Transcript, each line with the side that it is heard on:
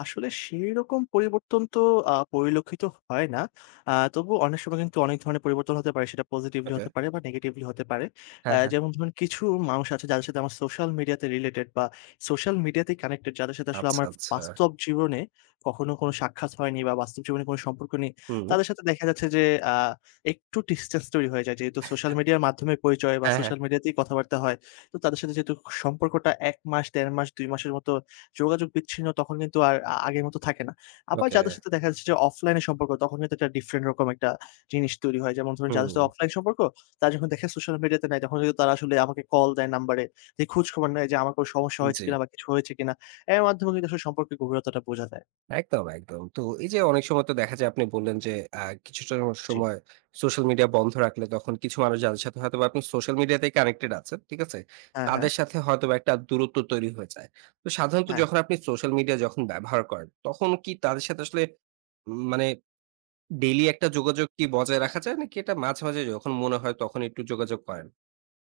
left: আসলে সেই রকম পরিবর্তন তো আ পরিলক্ষিত হয় না। আ তবুও অনেক সময় কিন্তু অনেক ধরনের পরিবর্তন হতে পারে। সেটা পজিটিভলি
right: আচ্ছা।
left: হতে পারে বা নেগেটিভলি হতে পারে। অ্যা
right: হ্যাঁ, হ্যাঁ।
left: যেমন ধরুন কিছু মানুষ আছে যাদের সাথে আমার সোশ্যাল মিডিয়াতে রিলেটেড বা সোশ্যাল মিডিয়াতেই কানেক্টেড। যাদের সাথে আসলে
right: আচ্ছা,
left: আমার
right: আচ্ছা।
left: বাস্তব জীবনে কখনো কোনো সাক্ষাৎ হয়নি বা বাস্তব জীবনে কোনো সম্পর্ক নেই।
right: হুম।
left: তাদের সাথে দেখা যাচ্ছে যে আ একটু distance তৈরি হয়ে যায়, যেহেতু সোশ্যাল মিডিয়ার মাধ্যমেই পরিচয় বা
right: হ্যাঁ, হ্যাঁ।
left: সোশ্যাল মিডিয়াতেই কথাবার্তা হয়। তো তাদের সাথে যেহেতু সম্পর্কটা ১ মাস, ১.৫ মাস, ২ মাসের মতো যোগাযোগ বিচ্ছিন্ন, তখন কিন্তু আর আ আগের মতো থাকে না। আবার
right: ওকে।
left: যাদের সাথে দেখা যাচ্ছে যে অফলাইনে সম্পর্ক, তখন কিন্তু একটা ডিফরেন্ট রকম একটা জিনিস তৈরি হয়। যেমন ধরুন যাদের সাথে
right: হুম।
left: অফলাইন সম্পর্ক, তারা যখন দেখে সোশ্যাল মিডিয়াতে নাই, তখন কিন্তু তারা আসলে আমাকে কল দেয় নাম্বারে। দিয়ে খোঁজখবর নেয় যে আমার কোনো সমস্যা
right: উম
left: হয়েছে
right: জি।
left: কিনা বা কিছু হয়েছে কিনা? অ্যার মাধ্যমে কিন্তু আসলে সম্পর্কের গভীরতাটা বোঝা যায়।
right: একদম, একদম। তো এই যে অনেক সময় তো দেখা যায় আপনি বললেন যে অ্যা কিছুটা
left: জি।
right: সময় সোশ্যাল মিডিয়া বন্ধ রাখলে তখন কিছু মানুষ যাদের সাথে হয়তোবা আপনি সোশ্যাল মিডিয়াতেই কানেক্টেড আছেন, ঠিক আছে?
left: হ্যাঁ, হ্যাঁ।
right: তাদের সাথে হয়তোবা একটা দূরত্ব তৈরি হয়ে যায়। তো সাধারণত
left: হ্যাঁ।
right: যখন আপনি সোশ্যাল মিডিয়া যখন ব্যবহার করেন, তখন কী তাদের সাথে আসলে উম মানে ডেইলি একটা যোগাযোগটি বজায় রাখা যায়? নাকি এটা মাঝে, মাঝে যখন মনে হয় তখন একটু যোগাযোগ করেন?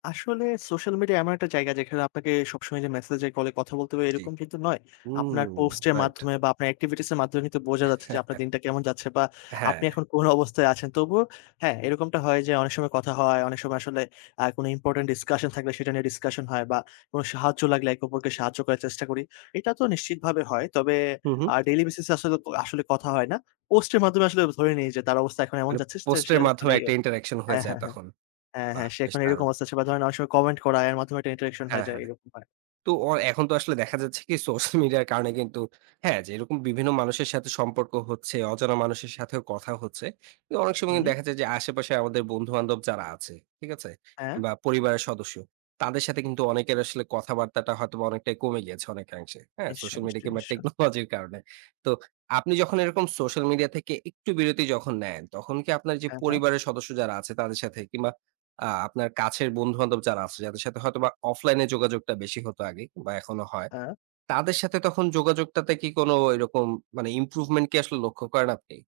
left: আসলে সোশ্যাল মিডিয়া এমন একটা জায়গা যেখানে আপনাকে সবসময় যে মেসেজে-কলে কথা বলতে হবে,
right: জি।
left: এইরকম কিন্তু নয়। আপনার
right: হুম
left: পোস্টের
right: রাইট।
left: মাধ্যমে বা আপনার activities এর মাধ্যমে কিন্তু বোঝা যাচ্ছে যে আপনার দিনটা কেমন যাচ্ছে বা
right: হ্যাঁ।
left: আপনি এখন কোন অবস্থায় আছেন। তবুও হ্যাঁ, এইরকমটা হয় যে অনেক সময় কথা হয়, অনেক সময় আসলে আ কোনো important discussion থাকলে, সেটা নিয়ে ডিসকাশন হয় বা কোনো সাহায্য লাগলে, একে অপরকে সাহায্য করার চেষ্টা করি। এটা তো নিশ্চিতভাবে হয়। তবে
right: হুম, হুম।
left: আ daily basis এ আসলেতো আসলে কথা হয় না। পোস্টের মাধ্যমে আসলে ধরে নেই যে তার অবস্থা এখন এমন
right: মানে
left: যাচ্ছে।
right: পোস্টের মাধ্যমে একটা
left: [unintelligible]
right: interaction হয়ে
left: হ্যাঁ,
right: যায়
left: হ্যাঁ, হ্যাঁ।
right: তখন।
left: হ্যাঁ, হ্যাঁ।
right: বাহ্!
left: সে
right: বেশ
left: এখন এইরকম
right: দারুণ!
left: আছে সে বা ধরেন অনেক সময় কমেন্ট করা। এর মাধ্যমে একটা interaction হয়ে
right: হ্যাঁ,
left: যায়,
right: হ্যাঁ।
left: এরকম হয়।
right: তো অ এখন তো আসলে দেখা যাচ্ছে কী, সোশ্যাল মিডিয়ার কারণে কিন্তু হ্যাঁ, যেইরকম বিভিন্ন মানুষের সাথে সম্পর্ক হচ্ছে, অজানা মানুষের সাথেও কথা হচ্ছে। কিন্তু অনেক সময় কিন্তু
left: হুম।
right: দেখা যায় যে আশেপাশে আমাদের বন্ধু-বান্ধব যারা আছে, ঠিক আছে?
left: হ্যাঁ।
right: কিংবা পরিবারের সদস্য, তাদের সাথে কিন্তু অনেকের আসলে কথাবার্তাটা হয়তো অনেকটাই কমে গিয়েছে অনেকাংশে, হ্যাঁ?
left: নিশ্চয়ই,
right: সোশ্যাল মিডিয়া
left: নিশ্চয়ই,
right: কিংবা
left: নিশ্চ
right: টেকনোলজির কারণে। তো আপনি যখন এরকম সোশ্যাল মিডিয়া থেকে একটু বিরতি যখন নেন, তখন কি আপনার যে
left: হ্যাঁ, হ্যাঁ।
right: পরিবারের সদস্য যারা আছে, তাদের সাথে কিংবা আ আপনার কাছের বন্ধু-বান্ধব যারা আছে, যাদের সাথে হয়তোবা অফলাইনে যোগাযোগটা বেশি হতো আগে কিংবা এখনো হয়।
left: হ্যাঁ।
right: তাদের সাথে তখন যোগাযোগটাতে কি কোনো ওই রকম মানে improvement কি আসলে লক্ষ্য করেন আপনি?